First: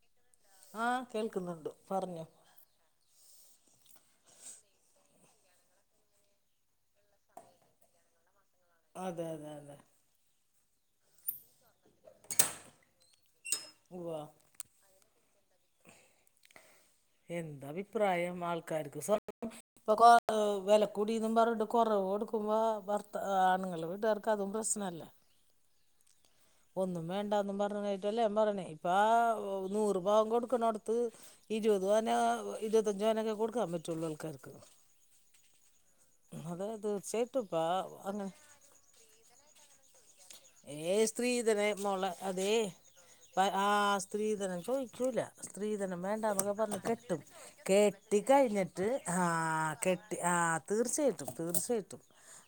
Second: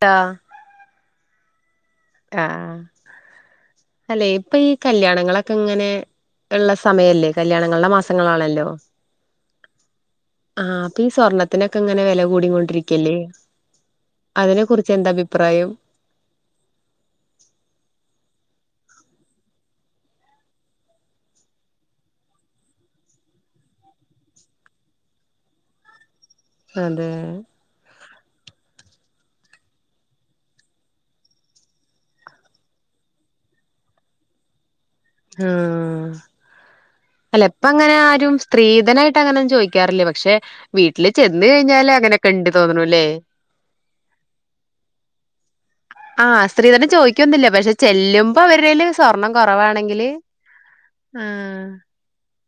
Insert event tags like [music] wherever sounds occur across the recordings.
ട്ടാ ആഹ് കേൾക്കുന്നുണ്ട് പറഞ്ഞോ ആഹ് അല്ലെ ഇപ്പൊ ഈ കല്യാണങ്ങളൊക്കെ ഇങ്ങനെ ഉള്ള സമയല്ലേ കല്യാണങ്ങളുടെ മാസങ്ങളാണല്ലോ അതെ അതെ അതെ ആഹ് അപ്പ ഈ സ്വർണ്ണ ത്തിനൊക്കെ ഇങ്ങനെ വില കൂടിക്കൊണ്ടിരിക്കല്ലേ ഉവ്വാ അതിനെ കുറിച്ച് എന്താ അഭിപ്രായം എന്തഭിപ്രായം ആൾക്കാർക്ക് സ്വർണം ഇപ്പൊ കൊ വെലക്കൂടീന്നും പറഞ്ഞിട്ട് കൊറവ് കൊടുക്കുമ്പോ ഭർത്ത ആണുങ്ങൾ വിടർ ക്കതും പ്രശ്നല്ല ഒന്നും അതെ വേണ്ടാന്നും പറഞ്ഞ് [unintelligible] എല്ലാം പറഞ്ഞേ ഇപ്പ നൂറ് പവൻ കൊടുക്കുന്നോടത്ത് ഇരുപത് പവനോ ഇരുപത്തഞ്ചു പവനൊക്കെ കൊടുക്കാമ്പറ്റുള്ളൂ ആൾക്കാർക്ക് ആഹ് അതെ തീർച്ചയായിട്ടും അല്ല ഇപ്പോ ഇപ്പ അങ്ങനെ അങ്ങ ആരും സ്ത്രീധനായിട്ട് അങ്ങനൊന്നും ചോദിക്കാറില്ല പക്ഷെ ഏ വീട്ടില് ചെന്നു കഴിഞ്ഞാല് അങ്ങനെക്കേണ്ട് തോന്ന്ണൂല്ലേ ഇപ്പ ആ സ്ത്രീധനം ചോയ്ക്കൂല സ്ത്രീധനം ആഹ് വേണ്ടാന്നൊക്കെ പറഞ്ഞു സ്ത്രീധനം കെട്ടും ചോദിക്കൊന്നില്ല പക്ഷെ കെട്ടി ചെല്ലുമ്പോ അവരുടേല് കഴിഞ്ഞിട്ട് ഹാ സ്വർണം കുറവാണെങ്കില് കെട്ടി ആ തീർച്ചയായിട്ടും ആഹ് തീർച്ചയായിട്ടും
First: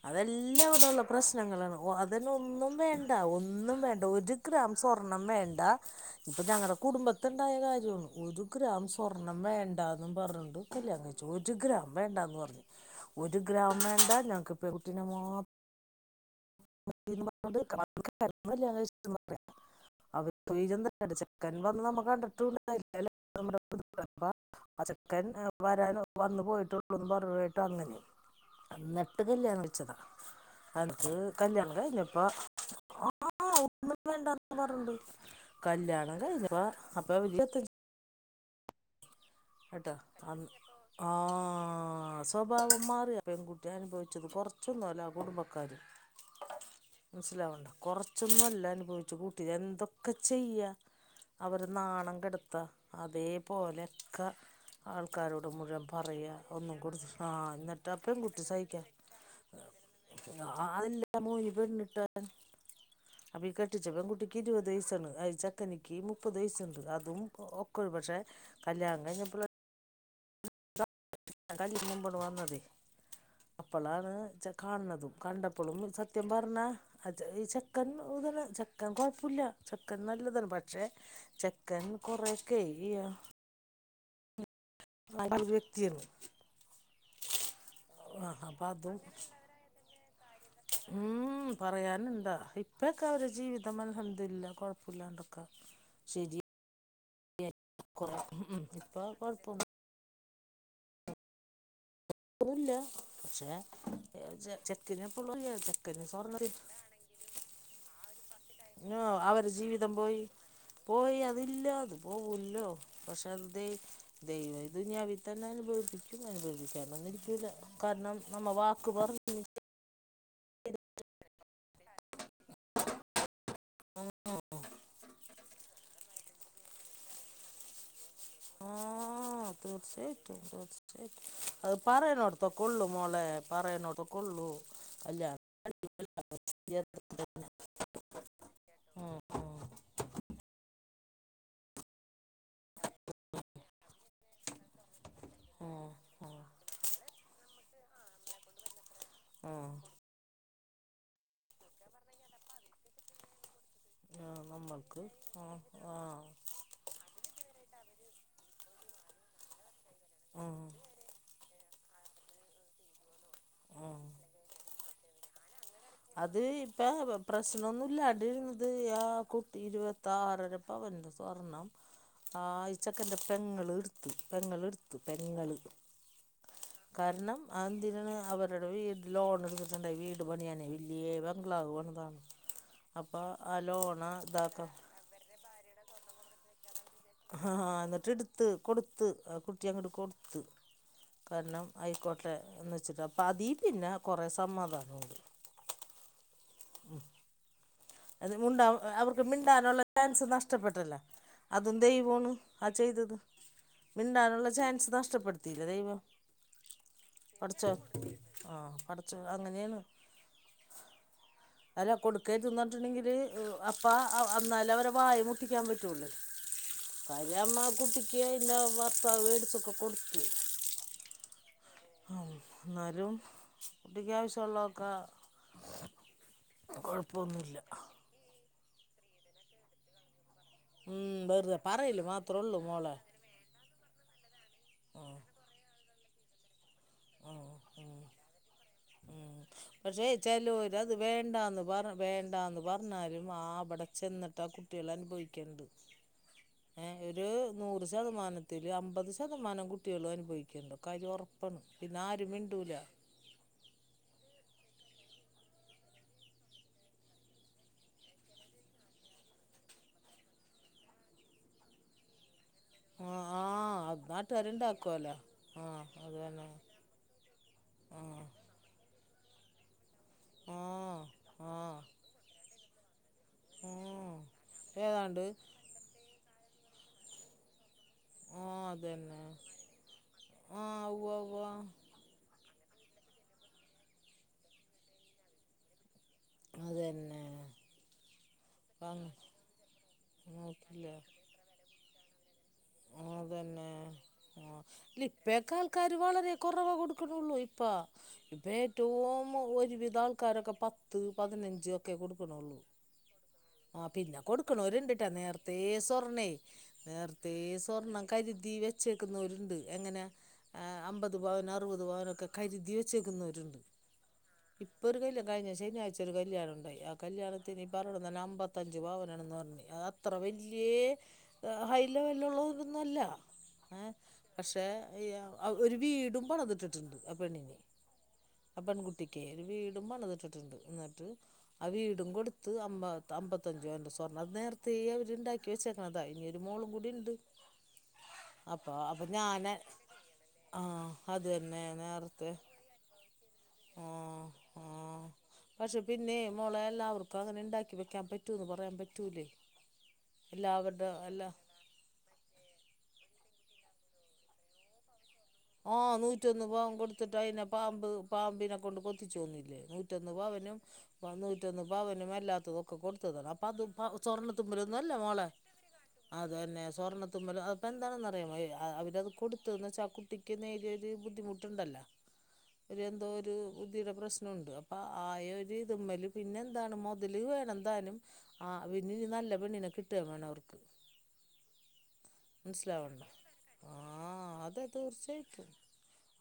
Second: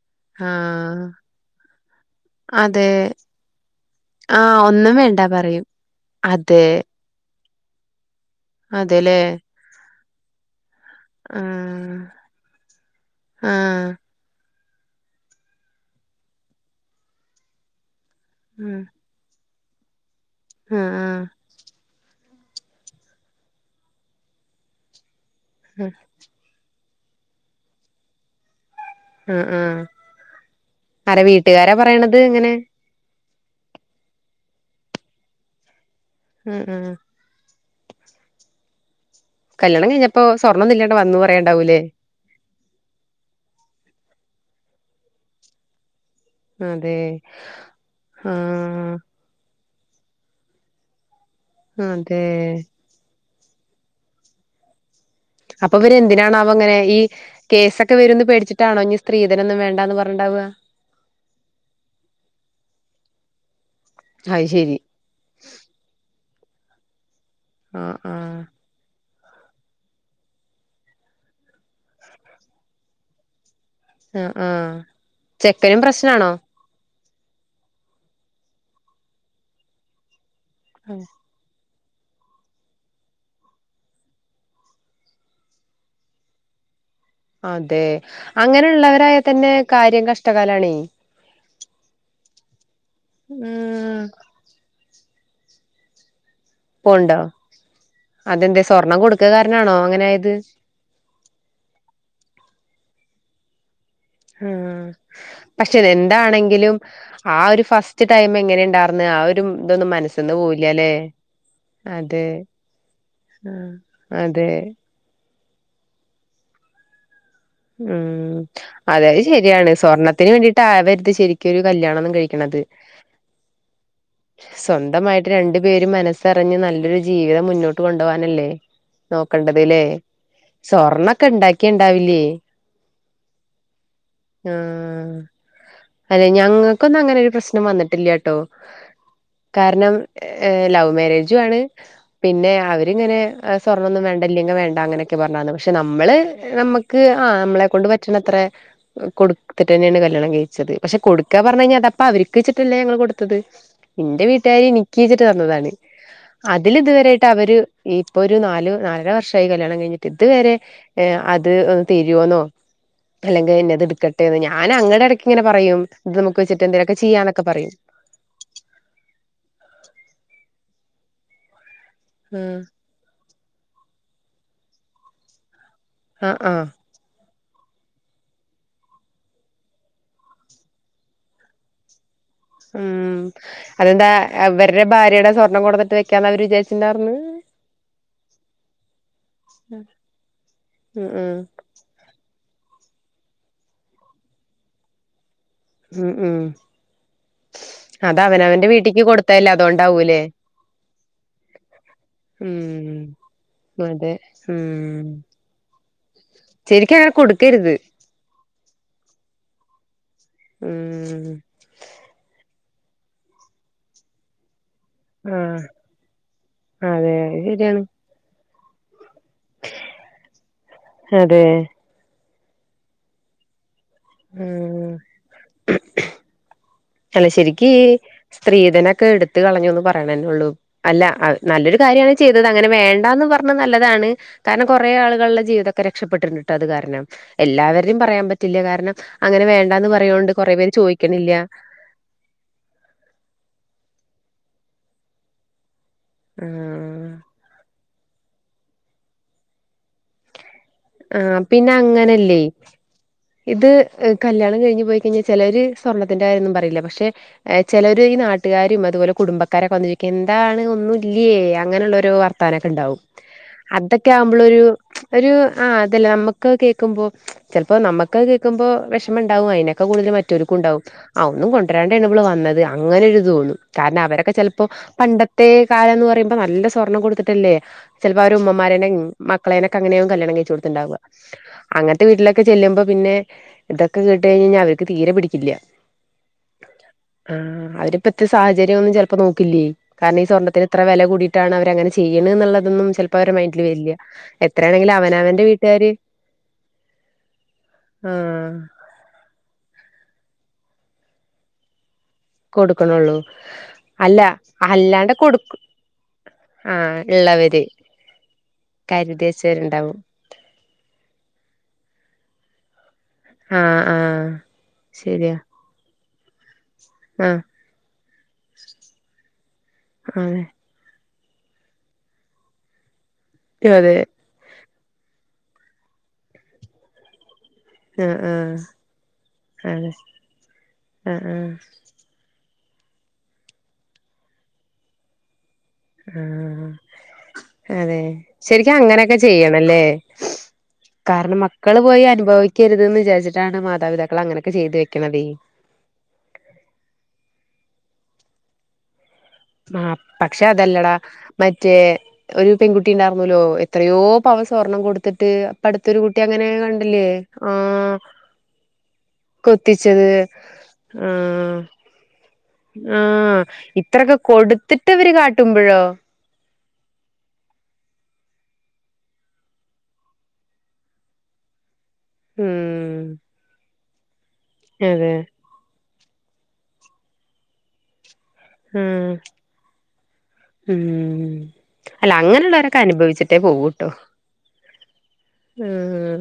അതെല്ലാം ഇവ്ടൊള്ള ആഹ് പ്രശ്നങ്ങളാണ് അതിനൊന്നും അതെ വേണ്ട ഒന്നും വേണ്ട ഒരു ആഹ് ഗ്രാം ഒന്നും സ്വർണം വേണ്ട പറയും ഇപ്പൊ അതെ ഞങ്ങടെ കുടുംബ ത്തുണ്ടായ കാര്യമാണ് ഒരു ഗ്രാം അതെല്ലേ സ്വർണ്ണം വേണ്ടാന്ന് പറഞ്ഞോണ്ട് കല്യാണം കഴി ച്ചു ഒരു ഗ്രാം ആഹ് വേണ്ടാന്ന് പറഞ്ഞു ഒരു ഗ്രാം ആഹ് വേണ്ട ഞങ്ങക്ക് പെങ്കുട്ടീനെ മാത്രം മതീന്ന് പറഞ്ഞോണ്ട് [unintelligible] കല്യാണം ഉം കഴിച്ചു ആഹ് ആഹ് [unintelligible] ചെക്കൻ വന്ന് നമ്മ കണ്ടിട്ടൂല [unintelligible] [unintelligible] ആ ചെക്കൻ ഉം വരാൻ വന്ന് പോയിട്ടു കുടുംബാ [unintelligible] ട്ടോ അങ്ങനെ അന്നട് ട്ട് ആഹ് കല്യാണം ആഹ് വിളിച്ചതാ അന്നട്ട് ആരെ കല്യാണം വീട്ടുകാരാ കഴിഞ്ഞ പ്പ പറയണത് ഇങ്ങനെ ആ ഒന്നും വേണ്ടാ പറഞ്ഞണ്ട് കല്യാണം ആഹ് [unintelligible] ആഹ് അപ്പ [unintelligible] കല്യാണം കേട്ടോ കഴിഞ്ഞപ്പോ ആന്ന് സ്വർണ്ണൊന്നും ഇല്ലാണ്ട് വന്നു പറയണ്ടാവൂലേ ആഹ് സ് സ്വഭാവം മാറിയേ പെൺകുട്ടി അനുഭവിച്ചത് കുറച്ചൊന്നുമല്ല ആ കുടുംബക്കാര് അതെ മനസ്സിലാവണ്‌ണ്ട കൊറച്ചൊന്നുമല്ല ആഹ് അനുഭവിച്ചു കൂട്ടിയത് എന്തൊക് ക്കെ ചെയ്യ അവരെ നാണം അതെ കെടുത്ത അതേപോലെക്കെ ആൾക്കാരോട് അപ്പൊ മുഴുവൻ ഇവര് പറയാ എന്തിനാണാവോ ഇങ്ങനെ ഒന്നും ഈ കൊടുത്ത് ആഹ് എന്നിട്ട് കേസൊക്കെ ആ വരുംന്ന് പെൺകുട്ടി പേടിച്ചിട്ടാണോ സഹിക്കാ ഇനി സ്ത്രീധനൊന്നും വേണ്ടാന്ന് പറഞ്ഞുണ്ടാവാ അ [unintelligible] ഇവൻ [unintelligible] അപ്പ ഈ കെട്ടിച്ച പെൺകുട്ടിക്ക് അത് ഇരുപത് ശരി വയസാണ് അയച്ച തനിക്ക് മുപ്പത് വയസ്സുണ്ട് അതും ഒക്കൂല ആഹ് പക്ഷെ ആഹ് കല്യാണം കഴിഞ്ഞപ്പോളെ ഞാൻ കല്ല്ക്ക് മുമ്പണ് വന്നത് അപ്പോളാണ് ആഹ് ചെ ആഹ് കാണണതും കണ്ടപ്പോളും ചെക്കനും സത്യം പ്രശ്നാണോ പറഞ്ഞാ അത് ഈ ചെക്കൻ ഇതാണ് ചെക്കൻ കൊഴപ്പൂല്ല ചെക്കൻ നല്ലതാണ് പക്ഷെ ചെക് കെൻ കൊറേക്കെ ഈയാ അത് വ്യക്തിയന്ന് അതെ ആഹ് അപ്പൊ അതും അങ്ങനെയുള്ളവരായ തന്നെ കാര്യം കഷ്ടകാലാണേ മ്മ് പറയാന്ണ്ടാ ഇപ്പക്കെ അവരുടെ ജീവിതം അൽഹംദുലില്ലാഹ് കുഴപ്പില്ലാണ്ടൊക്കെ ശരി ഇപ്പ ഉണ്ടോ കുറെ ഉം അതെന്താ സ്വർണം ഇപ്പൊ കൊടുക്ക കാരനാണോ കുഴപ്പൊന്നുമില്ല അങ്ങനെയത് പന്നുല്ല പക്ഷേ ചെ ആഹ് ചെക്കന [unintelligible] പക്ഷെ ചെക്കന് സ്വർണ്ണ എന്താണെങ്കിലും ആ ഒരു ഫസ്റ്റ് സ്റ്റ് ടൈമ് എങ്ങനെ ഇണ്ടാർന്ന് ആ ഒരു അവരെ ഇതൊന്നും ജീവിതം പോയി മനസ്ന്ന് പോവില്ലല്ലേ പോയി അതില്ല അത് അതെ പോവുമല്ലോ പക്ഷെ ദൈ ആഹ് അതെ ദൈവം ഇദുനിയാവിൽ തന്നെ അനുഭവിപ്പിക്കും അനുഭവപ്പിക്കതെ ഒന്നിരിക്കൂല മ് അതെയ് ശരിയാണ് സ്വർണത്തിന് വേണ്ടിട്ട് ട്ടാ [inaudible] ശെരിക്കും ഒരു കല്യാണന്നും കഴിക്കണത് മ് മ്മ് സ്വന്തമായിട്ട് രണ്ടു പേരും മനസ്സറിഞ്ഞ് നല്ലൊരു ജീവിതം മുന്നോട്ട് കൊണ്ടുവാ നല്ലേ ആ നോക്കണ്ടതലെ തീർച്ചയായിട്ടും സ്വർണൊക്കെ ഇണ്ടാക്കിയാൽ ഇണ്ടാവില്ലേ കൊള്ളു മോളെ പറയണോ ആഹാ അല്ലെ ഞങ്ങൾക്കൊന്നും അങ്ങനെ പ്രശ്നം വന്നിട്ടില്ലാട്ടോ ഉം, കാരണം ലൗവ് മേരേജും ആണ് പിന്നെ അവരിങ്ങനെ സ്വർണ്ണൊന്നും വേണ്ട ഇല്ലെങ്കി വേണ്ട അങ്ങനെയൊക്കെ പറഞ്ഞന്ന് പക്ഷെ ഉം, നമ്മള് നമ്മക്ക് ആഹ് നമ്മളെ കൊണ്ട് പറ്റ്ണ അത്ര കൊടു ഉം. കൊടുത്തിട്ട്ന്നെയാണ് കല്യാണം കഴിച്ചത് പക്ഷേ കൊടുക്കാ പറഞ്ഞ കഴിഞ്ഞാ അപ്പ അവര്ക്ക്ച്ച്ട്ടല്ലാ ഞങ്ങള്കൊടുത്തത് ഇന്റെ ആ, വീട്ടുകാര് നമ്മൾക്ക് ഇനിക്കീജിട്ട് ആ തന്നതാണ് ആ അതിൽ ഇതുവരൊയിട്ട് അവര് ഇപ്പൊ ഒരു നാലു നാലര വർഷമായി കല്യാണം കഴിഞ്ഞിട്ട് ആ ഇതുവരെ ഏ അത് ഹ് തരുന്നോ അല്ലെങ്കിൽ എന്നെത് ആ എടുക്കട്ടെന്ന് ഞാൻ അങ്ങടെ ഇടയ്ക്ക് ഇങ്ങനെ പറയും ഇത് അത് നമുക്ക് വെച്ചിട്ട് എന്തേലൊക്കെ ഇപ്പവ ചെയ്യാന്നൊക്കെ പറയും പ്രശ്നൊന്നുല്ല അത് അത് ആഹ കുട്ടി ഇരുപത്തി ആറര പവന്റെ സ്വർണം ആഴ് ചക്കൻ്റെ പെങ്ങൾ എടുത്തു പെങ്ങൾ എടുത്തു പെങ്ങൾ ആഹ ആഹ കാരണം ആന്തിന് അവരുടെ വീട്ട്ല് ലോൺ എടുത്തിട്ടുണ്ട് വീട് പണിയാനെ വലിയെ ബാംഗ്ളവ് പണിത ഉം അതെന്താ ഇതാക്കാം അവര്ടെ ഭാര്യയുടെ സ്വർണ്ണം കൊടുത്തിട്ട് വെക്കാന്ന് അവര് വിജാരിച്ചിണ്ടാർന്ന് ആഹ ഹഹ എന്നിട്ട് ഇടുത്ത് കൊടുത്ത് ആ കുറ്റി അങ്ങോട്ട് കൊടുത്ത് ഉം ഉം കാരണം ആയിക്കോട്ടെ എന്ന് വെച്ചിട്ട് അപ്പ അതി പിന്നെ കുറേ സമാധാനം ഉണ്ട് മ് മ്മ് ഉം അതുവുണ്ടാവും വീട്ടിക്ക് അവർക്ക് കൊടുത്തല്ലേ മിണ്ടാനുള്ള അതുകൊണ്ടാവൂലേ ചാൻസ് നഷ്ടപ്പെട്ടല്ല അതും ദൈവാണ് ആഹ ഉം ചെയ്തത് അതെ മിണ്ടാനുള്ള ചാൻസ് ഉം നഷ്ടപ്പെടുത്തില്ലേ ദൈവം ശരിക്കും അങ്ങനെ കൊടുക്കരുത് ആഹ് പടച്ചോ അങ്ങനെയാണ് മ്മ് അല്ല കൊടുകാതെ തിന്നിട്ടുണ്ടെങ്കില് അപ്പ എന്നാല അവര വാഴ ആഹ് പൂട്ടിക്കാൻ പാറ്റൊള്ളു [unintelligible] അതെ അത് നമ്മളെ ശരിയാണ് കുട്ടിക്ക് അയ്ന്റെ ഭർത്താവ് [inaudible] കൊടുത്തു അതെ എന്നാലും തിക വിസലോക്ക ഉം കുഴപ്പമൊന്നുമില്ല തലശ്ശേരിക്ക് സ്ത്രീധനൊക്കെ എടുത് കളഞ്ഞുൊന്ന് പറയണേള്ളൂ അല്ല ഉം, വെറുതെ നല്ലൊരു പറയില്ല കാര്യമാണ് മാത്രമേ ചെയ്തത് ഉള്ളൂ അങ്ങനെ മോളെ വേണ്ടന്ന് പറഞ്ഞ നല്ലതാണ് കാരണം കുറെേ ആളുകളുടെ ജീവിതമൊക്കെ രക്ഷപ്പെട്ടിട്ടുട്ട് അത് കാരണം. ഉം, എല്ലാവരുടെ ഉം. പറയാൻ പറ്റില്ല കാരണം ഉം അങ്ങനെ വേണ്ടന്ന് പക്ഷേ പറയോണ്ട് കൊറെേ പേര് ചിലോര് അത് ചോദിക്കണില്ല വേണ്ടാന്ന് വേണ്ടാന്ന് പറഞ്ഞാലും അവിടെ ചെന്നിട്ട് ആ കുട്ടികള് അനുഭവിക്കുണ്ട് ഏഹ് ആഹ് ഒരു നൂറ് ശതമാനത്തില് അമ്പത് ശതമാനം കുട്ടികളും അനുഭവിക്കണ്ട് കാര്യം ആഹ് ഉറപ്പാണ് പിന്നെ ആരും അങ്ങനല്ലേ മിണ്ടൂല ഇത് കല്യാണം കഴിഞ്ഞ് പോയി കഴിഞ്ഞാല് ചെലര് സ്വർണ്ണത്തിന്റെ കാര്യമൊന്നും പറയില്ല പക്ഷെ ചെലവര് ഈ നാട്ടുകാരും അതുപോലെ കുടുംബക്കാരൊക്കെ വന്ന് ചോദിക്കും എന്താണ് ഒന്നും ഇല്ലിയേ അങ്ങനെയുള്ളൊരു വ കൂട്ടുകാരൊക്കെ ഒണ്ടാവും ആ ആ അത് അതൊക്കെ ആവുമ്പോള് ഒരു നാട്ടുകാരുണ്ടാക്കുവല്ലോ ഒരു- ആ ആഹ് അതല്ല അത് തന്നെ നമ്മക്ക് കേൾക്കുമ്പോ ചെലപ്പോ ആ നമുക്ക് അത് കേൾക്കുമ്പോ വിഷമയിണ്ടാവും അതിനൊക്കെ കൂടുതൽ മ മറ്റൊരുക്കും ആ ഉണ്ടാവും ഒന്നും ആ കൊണ്ടുവരാണ്ടാണ് ഇവള് വന്നത് അങ്ങനൊരു ഇത് തോന്നും ആ കാരണം അവരൊക്കെ ചെലപ്പോ- ഏതാണ്ട് പണ്ടത്തെ കാലം എന്ന് പറയുമ്പോ നല്ല സ്വർണം കൊടുത്തിട്ടല്ലേ ചെലപ്പോ അവര് ആ ഉമ്മമാര് തന്നെ അതന്നെ മക്കളേനൊക്കെ അങ്ങനെയാവും കല്യാണം കഴിച്ചു ആ കൊടുത്തിണ്ടാവുക- ഉവ്വ ഉവ്വ അങ്ങനത്തെ വീട്ടിലൊക്കെ ചെല്ലുമ്പോൾ പിന്നെ ഇതക്കെ കേട്ട് കഴിഞ്ഞാ അവർക്ക് തീരെ പിടിക്കില്ല അതന്നെ ആഹ് അവരിപ്പോഴത്തെ സാഹചര്യം ഒന്നും അങ്ങ് ചെലപ്പോ നോക്കില്ലേ കാരണം ഈ സ്വർണ്ണത്തിന് ഇത്ര നോക്കില്ല വില കൂടിട്- ട്ടാണ് അവര് അങ്ങനെ ചെയ്യണെന്ന് എന്നുള്ളതൊന്നും ചെപ്പോ അവരടെ മൈഡില് അതന്നെ വരില്ല എത്രയാണെങ്കിലും അവനവൻ- ഇപ്പ ആൾക്കാര് വളരെ കൊറവ് കൊടുക്കണള്ളൂ ഇപ്പ ഇ- ആഹ് ഏറ്റവും ഒരുവിധം ആൾക്കാരൊക്കെ പത്ത് പതിനഞ്ച് ഒക്കെ കൊടുക്കണള്ളൂ കൊടുക്കനുള്ളൂ ആഹ പിന്നെ കൊടുക്കനൊരു ഒണ്ട് ട്ടോ നേരത്തെ സ്വർണ്ണേ ആഹ് നേരത്തേ ഇള്ളവര് സ്വർണം കരുതി വെ കരുതി കരുതി വച്ചേക്കുന്നവര് വെച്ചവരുണ്ടാവും ഒണ്ട് അൻപത് പവൻ അറുപത്പവൻ ഒക്കെ കരുതി വചെ - വച്ചേക്കുന്നവരുണ്ട് ആഹ് ആഹ് ഇപ്പൊ ഒരു കല്ലിയാണം ശരിയാ കഴിഞ്ഞ ശനിയാഴ്ച ഒരു കല്യാണം ഒണ്ടായി ആഹ് കല്യാണത്തിന് പറയണത് അമ്പത്തഞ്ച് പവനാണെന്ന് പറഞ്ഞ് അത്ര വല്യയ- ഏഹ് ഹൈ ലെവലിലൊള്ളത് ഒന്നും അല്ല അതെ അതെ പക്ഷെ ഒരു വീടും പണതിട്ടിട്ടുണ്ട് ആ പെണ്ണിന് ആഹ് ആഹ് - ആ പെൺകുട്ടിക്ക്ക്കെ ഒരു വീടും അതെ പണതിട്ടിട്ടുണ്ട് എന്നിട്ട് ആഹ് ആ ആഹ് വീട്- വീടും കൊടുത്ത് അമ്പ അമ്പത്തഞ്ച സ്വർണ്ണം നേരത്തെ അവര്ണ്ടാക്കി ക്കി വെച്ചേക്കണതാ ഇനി ഒരു മോളും ആഹ് കൂടിയിണ്ട് അതെ അപ്പൊ ശരിക്കും അപ്പൊ അങ്ങനെയൊക്കെ ഞാന് ചെയ്യണല്ലേ - ആഹ് അത് തന്നെ നേരത്തെ ക്കരുതെന്ന് വിചരിച്ചിട്ടാണ് മാതാപിതാക്കള് ആഹ് അങ്ങനൊക്കെ ചെയ്ത് ആഹ് വെക്കണതെ പക്ഷെ പിന്നെ മോളല്ലേ എല്ലാവർക്കും അങ്ങനെ ഇണ്ടാക്കി വെക്കാൻ പറ്റൂന്ന് പറയാൻ പറ്റൂലേ ആഹ പക്ഷെ എല്ലാവരുടെ അതെല്ലടാ എല്ലാ മ മറ്റേ ഒരു പെൺകുട്ടി ഇണ്ടായിർന്നല്ലോ എത്രയോ പവൻ സ്വർണ്ണം കൊടുത്ത ആ നൂറ്റൊന്ന് പവൻ കൊടുത്തിട്ട് അയിനെ ആ പാമ്പ് പാമ്പിനെ കൊണ്ട് കൊത്തി ത്തിച്ച് കൊന്നില്ലേ കൊത്തിച്ചത് നൂറ്റൊന്ന് പവനും ആ നൂറ്റൊന്ന് പവനും അല്ലാത്തതൊ - ക്ക ആ കൊടുത്തതാണ് അപ്പൊ അതും ഇത്രൊക്കെ സ്വർണ്ണത്തുമലേന്നും കൊടുത്തിട്ട് അല്ലേ ഇവര് മോളെ കാട്ടുമ്പോഴോ അത് തന്നെ സ്വർണ്ണത്തുമ്പലും അപ്പൊ എന്താണെന്ന് അറിയാ അവര്ത് കൊടുത്തന്ന് വെച്ചാ ആ കുട്ടി നേരിയൊരു ബുദ്ധിമുട്ടുണ്ടല്ലോ ഉം എന്തൊ ഒരു ബുദ്ധിയുടെ പ്രശ്നമുണ്ട് അതെ ആയ ഒരു ഇതമ്മല് പിന്നെ എന്താണ് മൊതല് വേണം താനും - ആഹ ആ പിന്നെ ഇനി നല്ല പെണ്ണിനെ കിട്ടുവേം വേണം അവർക്ക് ഉം അല്ല അങ്ങനെയുള്ളവരൊക്കെ മനസ്സിലാവണ്ടോ അനുഭവിച്ചിട്ടേ ആ പോകൂട്ടോ അതെ തീർച്ചയായിട്ടും ആ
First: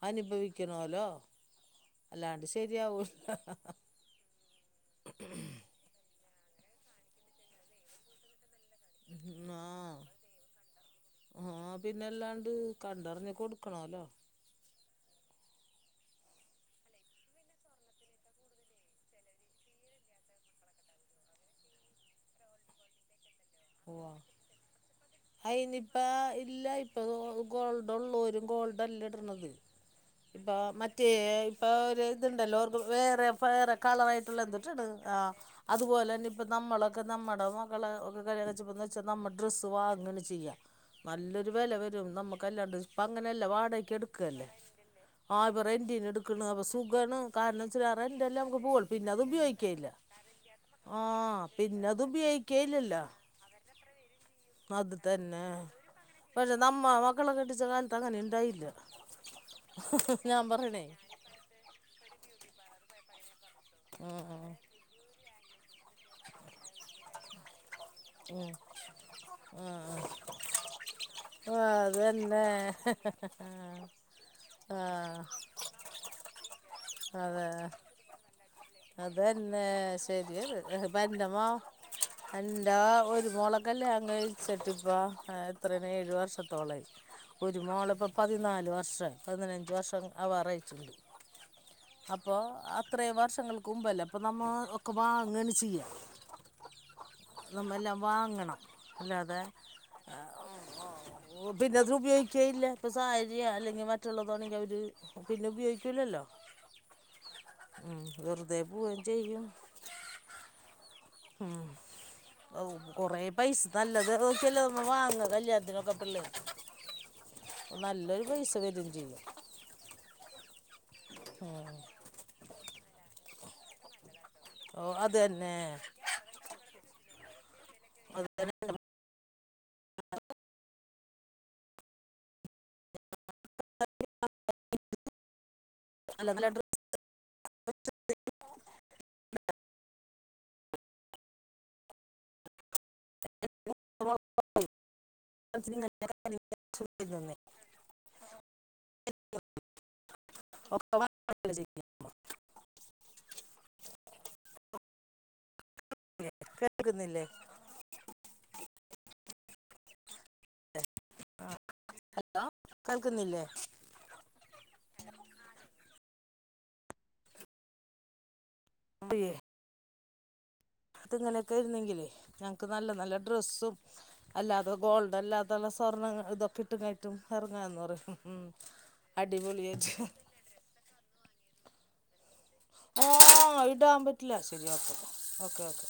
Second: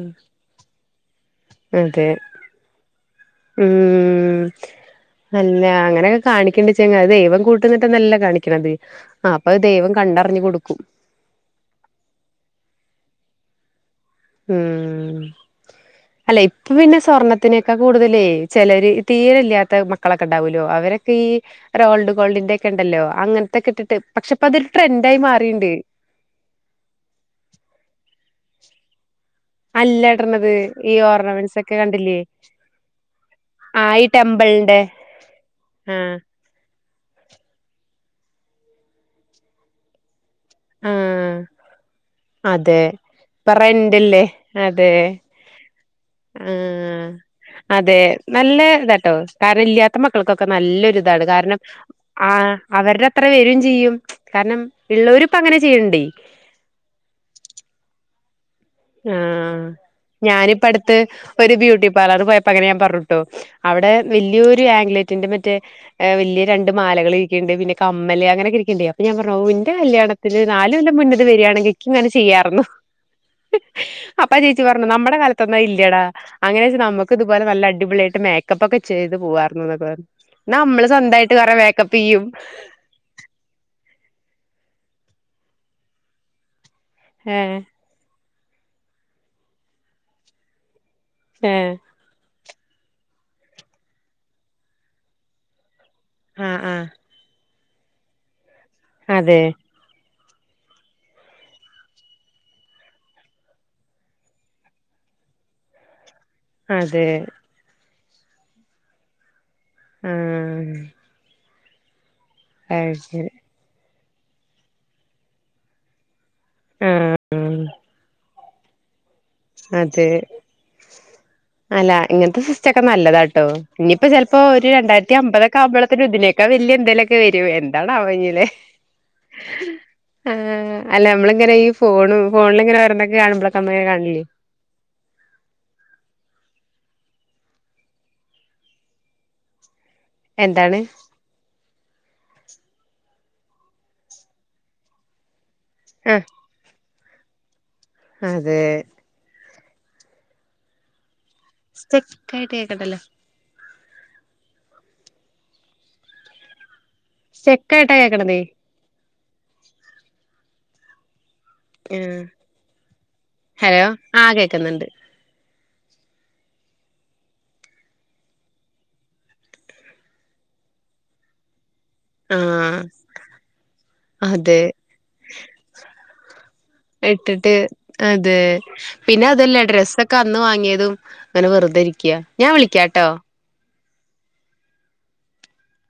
അനുഭവിക്കണല്ലോ അതെ ഉം അല്ല അങ്ങനെ കാണിക്കേണ്ട വെച്ചാ ദൈവം കൂട്ട് നിന്നിട്ടല്ല കാണിക്കണത് അത് അ അപ്പൊ ദൈവം കണ്ടറിഞ്ഞു കൊടുക്കും ആഹ പിന്നെല്ലാണ്ട് കണ്ടറിഞ് കൊടുക്കണൊല്ലോ ഉം അല്ല ഇപ്പൊ പിന്നെ സ്വർണ്ണത്തിനൊക്കെ കൂടുതലേ ചെലർ തീരല്ലാത്ത മക്കളൊക്കെ ഉണ്ടാവൂലോ അവരൊക്കെ ഈ റോഡ്‌ ഗോൾഡിന്റ ഒക്കെ ഒണ്ടല്ലോ അങ്ങനത്തെക്കെ ഇട്ടിട്ട് പക്ഷെ യിപ്പോ അതൊരു ട്രൻഡ് ആയി മാറിയിണ്ട് ഇപ്പ ഇല്ല ഇപ്പൊ ഗോൾഡ് ഒള്ളോര് ഗോൾഡല്ല ഇട്ണത് അല്ല ഇടണത് ഇപ്പൊ ഈ മറ്റേ ഓർണമെന്റ്സ് ഇപ്പൊ ഒക്കെ ഒരു കണ്ടില്ലേ ഇത്ണ്ടല്ലോ വേറെ വേറെ ആ ഈ കളർ ആയിട്ടുള്ള ടെമ്പിളിന്റെ എന്തൂട്ടാണ്. ആഹ് ആ അതുപോലെന്നിപ് ഇപ്പൊ നമ്മളൊക്കെ നമ്മടെ മക്കളെ ഒന്ന് കല്ല്യാണഴിച്ചുന്ന് വെച്ചാൽ നമ്മള് ഡ്രസ്സ് വാങ്ങണ് ചെയ്യാ ആ നല്ലൊരു വെല വരും നമ്മക്ക്ല്ലാണ്ട് അതെ ഇപ്പ അങ്ങനെയല്ല ഇപ്പ വാടകക്ക് റെന്റില്ലേ എടുക്കല്ലേ അതെ ആഹ് ഇപ്പ റെന്റിന് ഇട് ക്ക്ണത് ആഹ് സുഖാണ് കാരണം ച്ചില്ലറ് അതെ നല്ല റെൻ്റെല്ലാനമുക്ക് പോവുള്ളൂ പിന്നെ ഇതാട്ടോ അത് കാരണം ഉപയോഗിക്കേല്ല ഇല്ലാത്ത മക്കൾക്കൊക്കെ നല്ലൊരിതാണ് ആഹ് പിന്നെ അത് ഉപയോഗിക്കേയില്ലല്ലോ പ്പവരും ചെയ്യും കാരണം അത് ഇള്ളോര് ഇപ്പ തന്നെ അങ്ങനെ ചെയ്യണ്ണ്ടേയ് പക്ഷെ നമ്മ മക്കള കെട്ടിച്ച കാലത്ത് അങ്ങനെ ഇണ്ടായില്ല ആഹ് ഞാൻ ഞാനിപ്പ പറയണേ അടുത്ത് ഒരു ബ്യൂട്ടി പാർലറി പോയപ്പോ അങ്ങനെ ഞാൻ പറഞ്ഞുട്ടോ അവിടെ ഉം വല്ല്യരു ആംഗ്ലെറ്റിന്റെ മറ്റേ വല്ല്യയ രണ്ട് മാലകൾ ഇരിക്കിണ്ട് പിന്നെ കമ്മല് ഉം അങ്ങനൊക്കെ ഉം ഇരിക്കണ്ടേ അപ്പ ഞാൻ പറഞ്ഞൂ അഹു ന്റെ ഉം കല്യാണത്തില് നാല് കൊല്ലം മുന്നത് ഉം വര്ആണെങ്കി ഇക്ക്ങ്ങന അതന്നെ ചെയ്യാര്ന്നു. [inaudible] അപ്പാ ചേച്ചി പറഞ്ഞു നമ്മുടെ ആഹ് കാലത്തൊന്നു അയില്ലടാ അങ്ങനെ യാച്ചാ നമുക്ക് ഇതുപോലെ അതെ നല്ല അടിപൊളിയായിട്ട് മേക് മേക്കപ്പ് ഒക്കെ ചെയ്ത് പോവാരുന്നു. അതന്നെ ന്നൊക്കെ പറഞ്ഞു. ശരിയത് അന്നാ നമ്മള് സ്വന്തമായിട്ട് കൊറേ മേക്കപ്പ് ചെയ്യും. ആഹാ ഒരുമോളെ ക്കല്യാണം ക്കഴിച്ചിട്ടിപ്പാ ആ എത്രേണ് ഏഴു വർഷത്തോളായി ഒരു ഏഹ് മോളിപ്പോ പതിനാല് വർഷം പതിനഞ്ച് വർഷം ആവാറായിട്ടുണ്ട്. ഏഹേ അപ്പൊ അത്രേം വർഷങ്ങൾക്ക് മുമ്പല്ലേ അപ്പൊ നമ്മ ഒക്കെ വാങ്ങേണ് ചെയ്യാ ആഹ് ആഹ് നമ്മെല്ലാം വാങ്ങണം അല്ലാതെ അതെ ആഹാ ഹും ഓ ഓ പിന്നത് ഉപയോഗിക്കേല്ല. ഇപ്പ സാരിയാ അല്ലെങ്കി മറ്റുള്ളതാണെങ്കി അവര് പിന്ന ഉപയോഗിക്കൂലല്ലോ അതെ, [inaudible] ആഹ് വെറ്തെ പോവേം ചെയ്യും ആഹ് [inaudible] ഉും ഓഹ് അത് കൊറെ ശരി പൈസ നല്ലത് നോക്കിയല്ലേ നമ്മ വാങ്ങ കല്യാണത്തിനൊക്കെ പിള്ളേ ആഹ് [inaudible] നല്ലോരു പൈസ വരും ചെയ്യും. അതെ [unintelligible] അല്ല, ഇങ്ങനത്തെ സിസ്റ്റൊക്കെ നല്ലതാട്ടോ ഇനിയിപ്പോ ചെൽപ്പോ ഒരു ഓ രണ്ടായിരത്തി അത് തന്നെ അമ്പതൊക്കെ ആവുമ്പഴത്തിന് ഇതിനെ ഇതിനേക്കാ വല്യ എന്തേലൊക്കെ വരും എന്താണാവോ ഇനി അല്ലെ ഹെ അല്ല നമ്മള ഇങ്ങനെ ഈ ഫോണും ഫോണിലിങ്ങനെ വരണേക്ക കാണുമ്പളൊക്ക അമ്മങ്ങനെ കാണില്ലേ [unintelligible] എന്താണ് ആഹ് [unintelligible] അതെ [unintelligible] [unintelligible] [unintelligible] കേൾക്കുന്നില്ലേ? സ്റ്റക്കായിട്ട കേക്ക്ണത് ആഹ് കേൾക്കുന്നില്ലേ ഹലോ ആഹ് കേക്കുന്നുണ്ട്. [unintelligible] അത്ങ്ങനെയൊക്കെ ഇരുന്നെങ്കിലേ ഞങ്ങക്ക് ആഹ് നല്ല നല്ല ഡ്രസ്സും അതെ അല്ലാതെ ഗോൾഡല്ലാതള്ള സ്വർണങ്ങ ഇതൊക്കെ ഇട്ട് കഴ ഇട്ടിട്ട് അത് പിന്നെ അതല്ലേ അടിപൊളിയായിട്ട് ഡ്രസ്സക്ക അന്ന് വാങ്ങിയതും അങ്ങനെ വെറുതെ ഇരിക്യ. ആ ഇടാൻ പറ്റില്ല ശരിയാ ഓക്കേ, ഓക്കേ.